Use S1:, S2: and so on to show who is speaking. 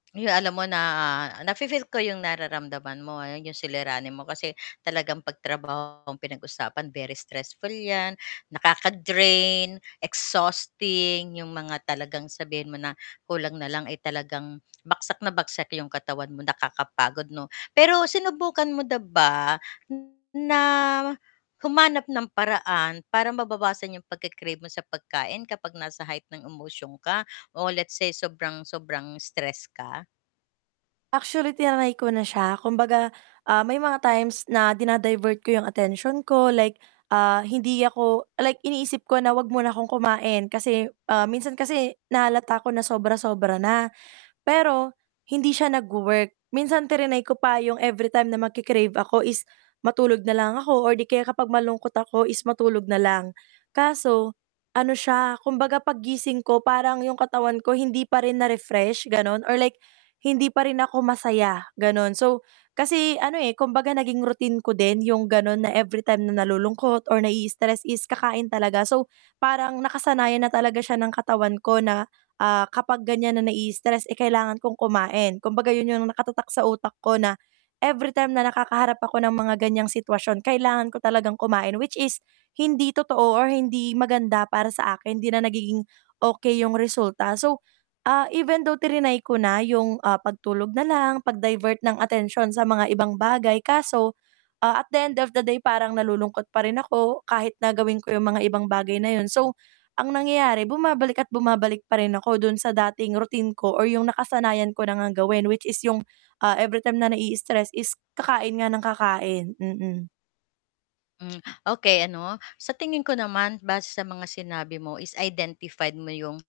S1: Uy, alam mo na nafi-feel ko 'yong nararamdaman mo, ah, 'yong suliranin mo kasi talagang pag trabaho ang pinag-usapan, very stressful 'yan, nakaka-drain, exhausting 'yong mga talagang sabihin mo na kulang na lang, eh, talagang bagsak na bagsak 'yong katawan mo nakakapagod, 'no. Pero sinubukan mo na ba na humanap ng paraan para mababawasan yung pagke-crave mo sa pagkain kapag nasa height ng emosyon ka o let's say sobrang sobrang stress ka.
S2: Actually, tinray ko na siya kumbaga, ah, may mga times na dina-divert ko yung attention ko like, ah, hindi ako like iniisip ko na wag muna akong kumain kasi, ah, minsan kasi nahalata ko na sobra sobra na pero hindi siya nag-wo-work. Minsan tinray ko pa yung everytime na magki-crave ako is matulog nalang ako or di kaya kapag malungkot ako is matulog nalang. Kaso ano siya, kumbaga paggising ko parang yung katawan ko hindi pa rin na-refresh, ganon, or like hindi pa rin ako masaya, ganon. So, kasi ano, eh, kumbaga naging routine ko din yung ganun na everytime na nalulungkot or nai-istress is kakain talaga, so, parang nakasanayan na talaga siya ng katawan ko na, ah, kapag ganyan na nai-istress, eh, kailangan kong kumain. Kumbaga 'yun yung nakatatak sa utak ko na everytime na nakakaharap ako ng mga ganyang sitwasyon, kailangan ko talagang kumain which is hindi totoo or hindi maganda para sa akin hindi na nagiging okey yung resulta. So, ah, even though trinay ko na yung pagtulog na lang pag-divert ng atensyon sa mga ibang bagay kaso, ah, at the end of the day, parang nalulungkot pa rin ako kahit na gawin ko yung mga ibang bagay na yun. So, ang nangyayari bumabalik at bumabalik pa rin ako dun sa dating routine ko or yung nakasanayan ko na ngang gawin which is yung, ah, everytime na nai-istress is kakain nga ng kakain. Mm.
S1: Hmm, okey ano sa tingin ko naman base sa mga sinabi mo is identified mo yung